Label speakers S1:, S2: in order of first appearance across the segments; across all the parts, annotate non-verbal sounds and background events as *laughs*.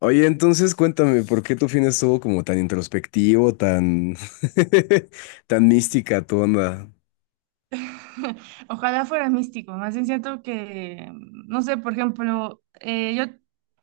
S1: Oye, entonces cuéntame, ¿por qué tu fin estuvo como tan introspectivo, tan, *laughs* tan mística tu onda?
S2: *laughs* Ojalá fuera místico, más bien siento que, no sé, por ejemplo,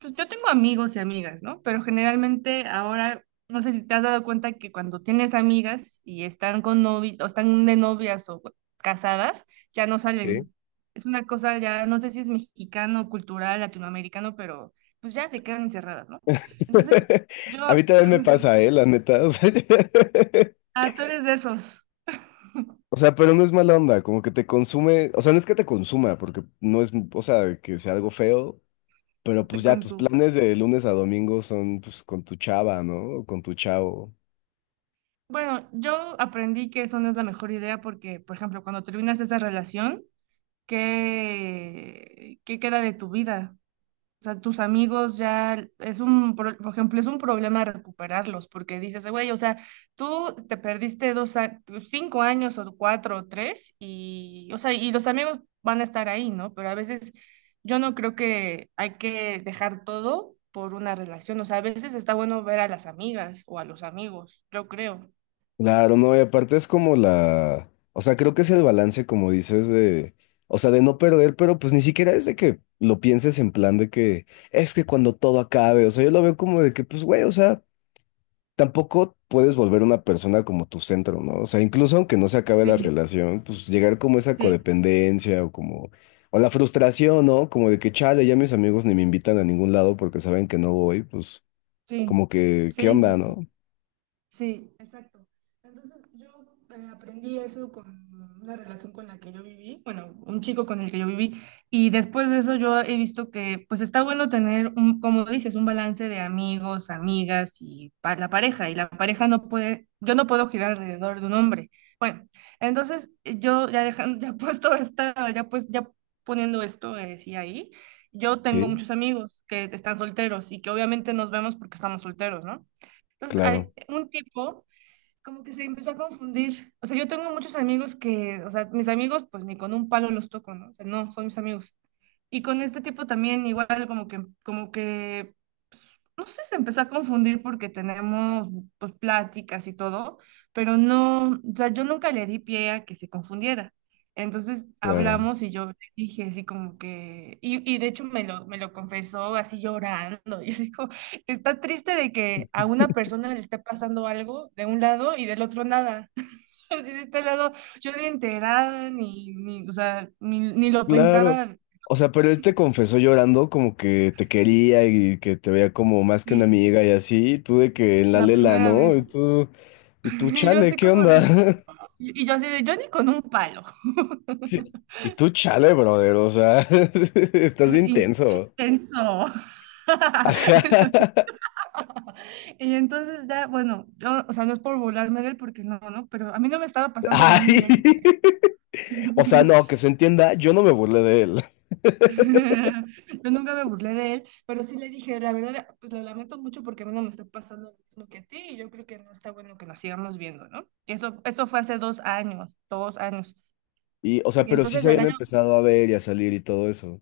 S2: pues yo tengo amigos y amigas, ¿no? Pero generalmente ahora, no sé si te has dado cuenta que cuando tienes amigas y están con novi o están de novias o casadas, ya no
S1: ¿Sí?
S2: salen. Es una cosa ya, no sé si es mexicano, cultural, latinoamericano, pero pues ya se quedan encerradas, ¿no? Entonces,
S1: *laughs*
S2: yo,
S1: A mí también me
S2: *laughs*
S1: pasa, ¿eh? La neta. O sea,
S2: ah, tú eres de esos,
S1: *laughs* o sea, pero no es mala onda, como que te consume, o sea, no es que te consuma, porque no es, o sea, que sea algo feo, pero pues
S2: de-
S1: ya
S2: con
S1: tus
S2: su
S1: planes de lunes a domingo son pues con tu chava, ¿no? O con tu chavo.
S2: bueno, yo aprendí que eso no es la mejor idea porque, por ejemplo, cuando terminas esa relación, ¿qué queda de tu vida? O sea, tus amigos ya es por ejemplo, es un problema recuperarlos porque dices, güey, o sea, tú te perdiste 5 años o 4 o 3 y, o sea, y los amigos van a estar ahí, ¿no? Pero a veces yo no creo que hay que dejar todo por una relación. O sea, a veces está bueno ver a las amigas o a los amigos, yo creo.
S1: Claro, no, y aparte es como la, o sea, creo que es el balance, como dices, de, o sea, de no perder, pero pues ni siquiera es de que lo pienses en plan de que es que cuando todo acabe, o sea, yo lo veo como de que, pues, güey, o sea, tampoco puedes volver una persona como tu centro, ¿no? O sea, incluso aunque no se acabe la relación, pues llegar como esa
S2: Sí,
S1: codependencia o como, o la frustración, ¿no? Como de que, chale, ya mis amigos ni me invitan a ningún lado porque saben que no voy, pues,
S2: sí,
S1: como que, ¿qué
S2: sí, sí,
S1: onda,
S2: sí.
S1: no?
S2: Sí, exacto. Entonces yo aprendí eso con una relación con la que yo viví, bueno, un chico con el que yo viví, y después de eso yo he visto que pues está bueno tener, un, como dices, un balance de amigos, amigas y la pareja, y la pareja no puede, yo no puedo girar alrededor de un hombre. Bueno, entonces yo ya dejando, ya *laughs* puesto esta, ya pues, ya poniendo esto, sí, ahí, yo tengo
S1: Sí,
S2: muchos amigos que están solteros y que obviamente nos vemos porque estamos solteros, ¿no? Entonces, hay
S1: claro,
S2: un tipo como que se empezó a confundir. O sea, yo tengo muchos amigos que, o sea, mis amigos pues ni con un palo los toco, ¿no? O sea, no, son mis amigos. Y con este tipo también igual como que, pues, no sé, se empezó a confundir porque tenemos pues pláticas y todo, pero no, o sea, yo nunca le di pie a que se confundiera. Entonces
S1: claro.
S2: hablamos y yo le dije así como que, y de hecho me lo confesó así llorando, *laughs* y así como, está triste de que a una persona le esté pasando algo de un lado y del otro nada. *laughs* Así de este lado, yo ni enterada, ni, o sea, ni lo
S1: Claro.
S2: pensaba
S1: O sea, pero él te confesó llorando como que te quería y que te veía como más que una
S2: sí,
S1: amiga y así, y tú de que en la
S2: la
S1: lela,
S2: primera
S1: ¿no?
S2: vez. *laughs*
S1: Y tú,
S2: Y yo
S1: chale,
S2: así
S1: ¿qué
S2: como
S1: onda?
S2: de,
S1: *laughs*
S2: y yo así de, yo ni con un palo.
S1: Sí. Y tú, chale, brother, o sea, *laughs* estás de
S2: *laughs* Y
S1: intenso.
S2: tenso.
S1: Ajá.
S2: *laughs* Y entonces ya, bueno, yo, o sea, no es por burlarme de él porque no, ¿no? Pero a mí no me estaba
S1: *laughs*
S2: pasando lo mismo,
S1: Ay.
S2: le dije.
S1: O sea, no,
S2: *laughs*
S1: que se entienda, yo no me burlé de él.
S2: *laughs* Yo nunca me burlé de él, pero sí le dije, la verdad, pues lo lamento mucho porque a mí no me está pasando lo mismo que a ti y yo creo que no está bueno que nos sigamos viendo, ¿no? Eso fue hace 2 años, 2 años.
S1: Y, o sea,
S2: Y
S1: pero sí
S2: entonces
S1: se habían empezado a ver y a salir y todo eso.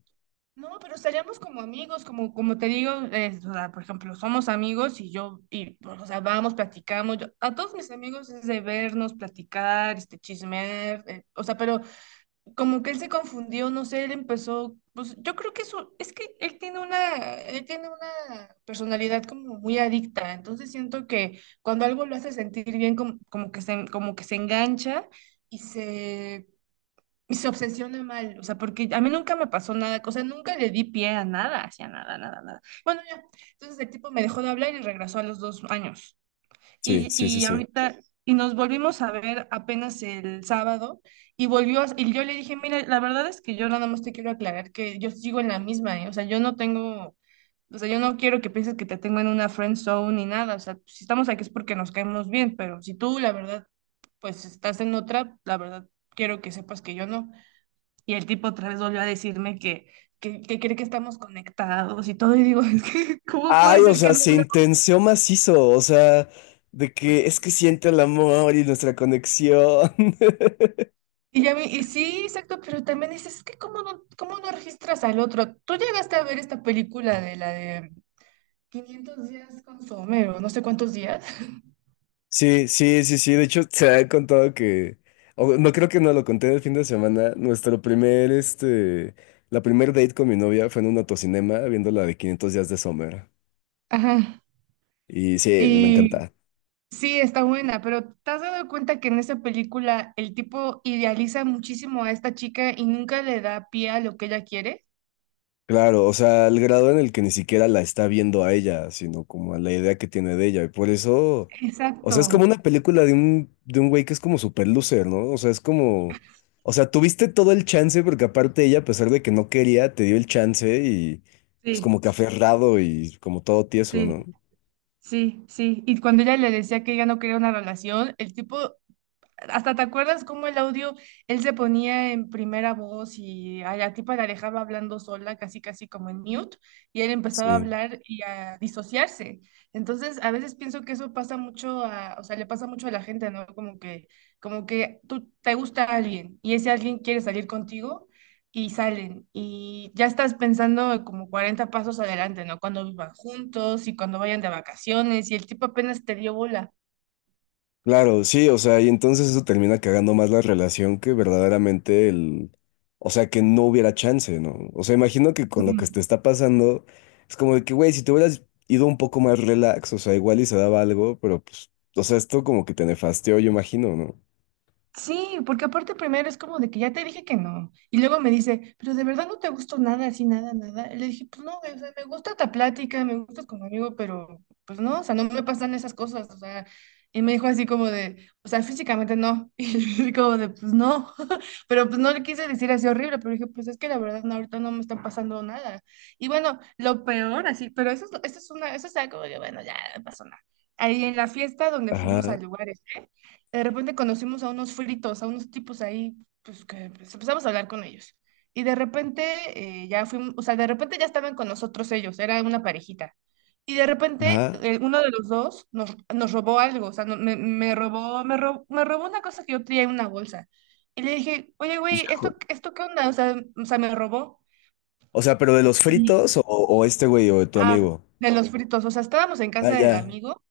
S2: no, pero estaríamos como amigos, como, como te digo, o sea, por ejemplo, somos amigos y pues, o sea, vamos, platicamos, a todos mis amigos es de vernos, platicar, este, chismear, o sea, pero como que él se confundió, no sé, él empezó, pues yo creo que eso, es que él tiene una personalidad como muy adicta, entonces siento que cuando algo lo hace sentir bien, como que se engancha y se obsesiona mal, o sea, porque a mí nunca me pasó nada, o sea, nunca le di pie a nada, hacia nada, nada, nada. Bueno, ya, entonces el tipo me dejó de hablar y regresó a los 2 años.
S1: Sí,
S2: Y,
S1: sí, sí,
S2: y
S1: sí.
S2: ahorita, y nos volvimos a ver apenas el sábado, y volvió, y yo le dije, mira, la verdad es que yo nada más te quiero aclarar que yo sigo en la misma, ¿eh? O sea, yo no tengo, o sea, yo no quiero que pienses que te tengo en una friend zone ni nada, o sea, si estamos aquí es porque nos caemos bien, pero si tú, la verdad, pues estás en otra, la verdad, quiero que sepas que yo no. Y el tipo otra vez volvió a decirme que, que cree que estamos conectados y todo, y digo, *laughs* es que, ¿cómo
S1: Ay,
S2: puede
S1: o
S2: ser que
S1: sea,
S2: de
S1: se intenció macizo, o sea, de que es que siente el amor y nuestra conexión. *laughs*
S2: y, ya, y sí, exacto, pero también dices, es que cómo no registras al otro. Tú llegaste a ver esta película de la de 500 días con Somero, no sé cuántos días.
S1: Sí, sí, sí, sí, de hecho se ha contado que, o no creo que no lo conté el fin de semana, nuestro primer la primer date con mi novia fue en un autocinema viendo la de 500 días de Sommer.
S2: *laughs* Ajá.
S1: Y sí, me
S2: Y
S1: encanta.
S2: sí, está buena, pero ¿te has dado cuenta que en esa película el tipo idealiza muchísimo a esta chica y nunca le da pie a lo que ella quiere?
S1: Claro, o sea, al grado en el que ni siquiera la está viendo a ella, sino como a la idea que tiene de ella. Y por eso, o
S2: Exacto.
S1: sea, es como una película de un güey que es como super loser, ¿no? O sea, es como, o sea, tuviste todo el chance porque aparte ella, a pesar de que no quería, te dio el chance y pues
S2: Sí,
S1: como que aferrado y como todo tieso,
S2: sí,
S1: ¿no?
S2: sí, sí. Y cuando ella le decía que ella no quería una relación, el tipo hasta te acuerdas cómo el audio, él se ponía en primera voz y a la tipa la dejaba hablando sola, casi casi como en mute, y él empezaba a
S1: Sí.
S2: hablar y a disociarse. Entonces, a veces pienso que eso pasa mucho o sea, le pasa mucho a la gente, ¿no? como que, tú te gusta alguien y ese alguien quiere salir contigo y salen y ya estás pensando como 40 pasos adelante, ¿no? Cuando vivan juntos y cuando vayan de vacaciones y el tipo apenas te dio bola.
S1: Claro, sí, o sea, y entonces eso termina cagando más la relación que verdaderamente el, o sea, que no hubiera chance, ¿no? O sea, imagino que con lo que te está pasando, es como de que, güey, si te hubieras ido un poco más relax, o sea, igual y se daba algo, pero pues, o sea, esto como que te nefasteó, yo imagino, ¿no?
S2: Sí, porque aparte primero es como de que ya te dije que no. Y luego me dice, pero de verdad no te gustó nada, así, nada, nada. Y le dije, pues no, güey, o sea, me gusta esta plática, me gustas como amigo, pero pues no, o sea, no me pasan esas cosas, o sea. Y me dijo así como de, o sea, físicamente no. *laughs* Y yo así como de, pues no. *laughs* Pero pues no le quise decir así horrible, pero dije, pues es que la verdad no, ahorita no me está pasando nada. Y bueno, lo peor así, pero eso es una, eso es algo de, bueno, ya no pasó nada. Ahí en la fiesta donde fuimos a
S1: Ajá,
S2: lugares. De repente conocimos a unos fritos, a unos tipos ahí, pues que pues, empezamos a hablar con ellos. Y de repente ya fuimos, o sea, de repente ya estaban con nosotros ellos, era una parejita. Y de repente
S1: ajá,
S2: uno de los dos nos, nos robó algo, o sea, me robó una cosa que yo traía en una bolsa. Y le dije, oye, güey,
S1: híjole.
S2: ¿esto qué onda? O sea, me robó.
S1: O sea, pero de los
S2: Y,
S1: fritos o este güey o de tu
S2: ah,
S1: amigo.
S2: de los fritos, o sea, estábamos en
S1: Ah,
S2: casa del
S1: ya,
S2: amigo.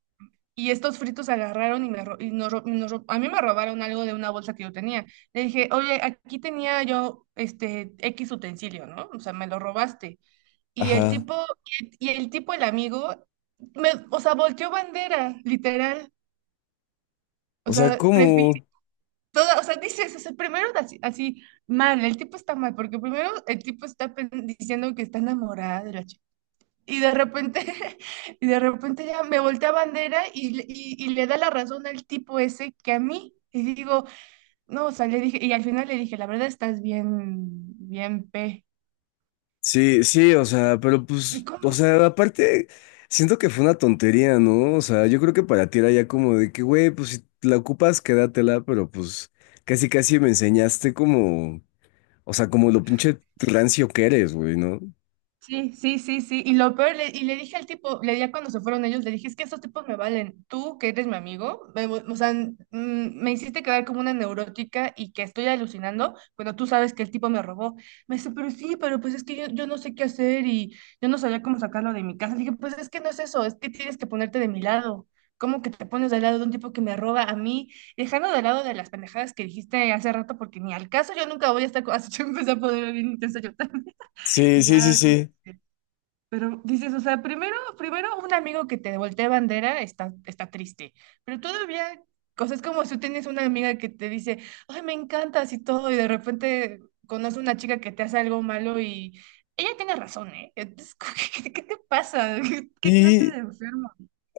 S2: Y estos fritos agarraron y, me, ro- y nos, ro- y nos ro- a mí me robaron algo de una bolsa que yo tenía. Le dije, oye, aquí tenía yo este X utensilio, ¿no? O sea, me lo robaste. Y el
S1: ajá.
S2: tipo, y el tipo, el amigo, o sea, volteó bandera, literal.
S1: O
S2: O
S1: sea,
S2: sea, prefiero,
S1: ¿cómo?
S2: toda, o sea, dices, o sea, primero así, mal, el tipo está mal, porque primero el tipo está diciendo que está enamorado, de la y de repente, *laughs* y de repente ya me voltea bandera y le da la razón al tipo ese que a mí. Y digo, no, o sea, le dije, y al final le dije, la verdad estás bien, bien P.
S1: Sí, sí, o sea, pero pues, o
S2: *laughs*
S1: sea, aparte, siento que fue una tontería, ¿no? O sea, yo creo que para ti era ya como de que, güey, pues si la ocupas, quédatela, pero pues casi casi me enseñaste como, o sea, como lo pinche rancio que eres, güey, ¿no?
S2: Sí, sí, sí, sí. Y lo peor, y le dije al tipo, le dije cuando se fueron ellos, le dije, es que estos tipos me valen. Tú, que eres mi amigo, o sea, me hiciste quedar como una neurótica y que estoy alucinando cuando tú sabes que el tipo me robó. Me dice, pero sí, pero pues es que yo no sé qué hacer y yo no sabía cómo sacarlo de mi casa. Le dije, pues es que no es eso, es que tienes que ponerte de mi lado. ¿Cómo que te pones del lado de un tipo que me roba a mí? Dejando de lado de las pendejadas que dijiste hace rato, porque ni al caso yo nunca voy a estar, *laughs* así yo empecé a poder bien intenso yo también. *laughs*
S1: Sí,
S2: Y
S1: sí, sí,
S2: ya como...
S1: sí.
S2: Pero dices, o sea, primero un amigo que te voltea bandera está triste, pero todavía cosas como si tú tienes una amiga que te dice, ay, me encantas y todo, y de repente conoces una chica que te hace algo malo y ella tiene razón, ¿eh? Entonces, *laughs* como ¿qué te pasa? ¿Qué clase
S1: Y,
S2: de enfermo?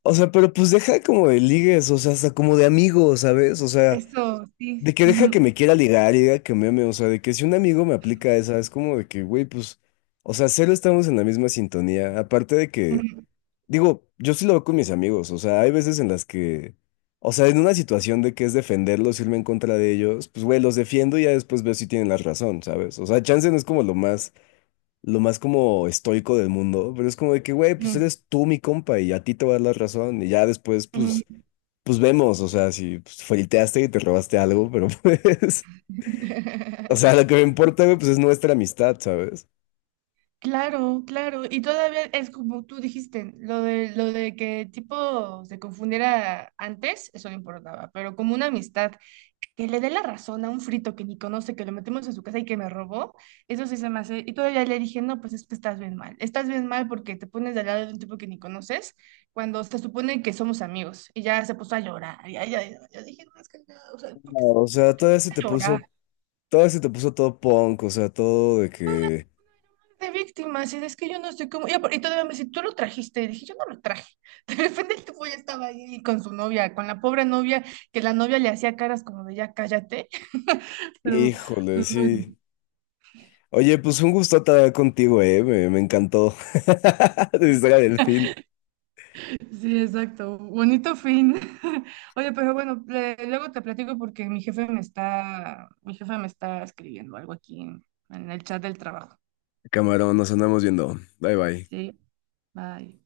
S1: o sea, pero pues deja como de ligues, o sea, hasta como de amigos, ¿sabes? O sea,
S2: Eso, sí.
S1: de que deja que
S2: Ujú,
S1: me quiera ligar y diga que me ame, o sea, de que si un amigo me aplica esa, es como de que, güey, pues, o sea, cero estamos en la misma sintonía. Aparte de que,
S2: ujú,
S1: digo, yo sí lo veo con mis amigos, o sea, hay veces en las que, o sea, en una situación de que es defenderlos, irme en contra de ellos, pues, güey, los defiendo y ya después veo si tienen la razón, ¿sabes? O sea, chance no es como lo más como estoico del mundo, pero es como de que, güey, pues eres tú mi compa y a ti te va a dar la razón y ya después,
S2: ujú,
S1: pues,
S2: ujú.
S1: pues vemos, o sea, si pues, flirteaste y te robaste algo, pero pues. *laughs* O sea, lo
S2: *laughs*
S1: que me importa, güey, pues es nuestra amistad, ¿sabes?
S2: Claro, claro. Y todavía es como tú dijiste, lo de que tipo se confundiera antes, eso no importaba, pero como una amistad que le dé la razón a un frito que ni conoce, que lo metemos en su casa y que me robó, eso sí se me hace. Y todavía le dije, no, pues es que estás bien mal. Estás bien mal porque te pones del lado de un tipo que ni conoces cuando se supone que somos amigos. Y ya se puso a llorar. Y ya, ya, ya, yo dije, no, es que no, o sea, ¿por
S1: No,
S2: qué,
S1: o
S2: pues, por
S1: sea,
S2: qué se pone a llorar?
S1: todavía se te puso todo punk, o sea, todo de que,
S2: De víctimas, y es que yo no estoy como, y todavía me dice, tú lo trajiste, y dije, yo no lo traje, *laughs* de repente el tipo ya estaba ahí con su novia, con la pobre novia, que la novia le hacía caras como de ya cállate, *laughs* pero
S1: híjole, sí. Oye, pues un gusto estar contigo, me encantó. *laughs* De historia del
S2: pues,
S1: fin.
S2: sí, exacto, bonito fin, *laughs* oye, pero bueno, luego te platico porque mi jefe me está escribiendo algo aquí en el chat del trabajo,
S1: Camarón, nos andamos viendo. Bye, bye.
S2: sí, bye.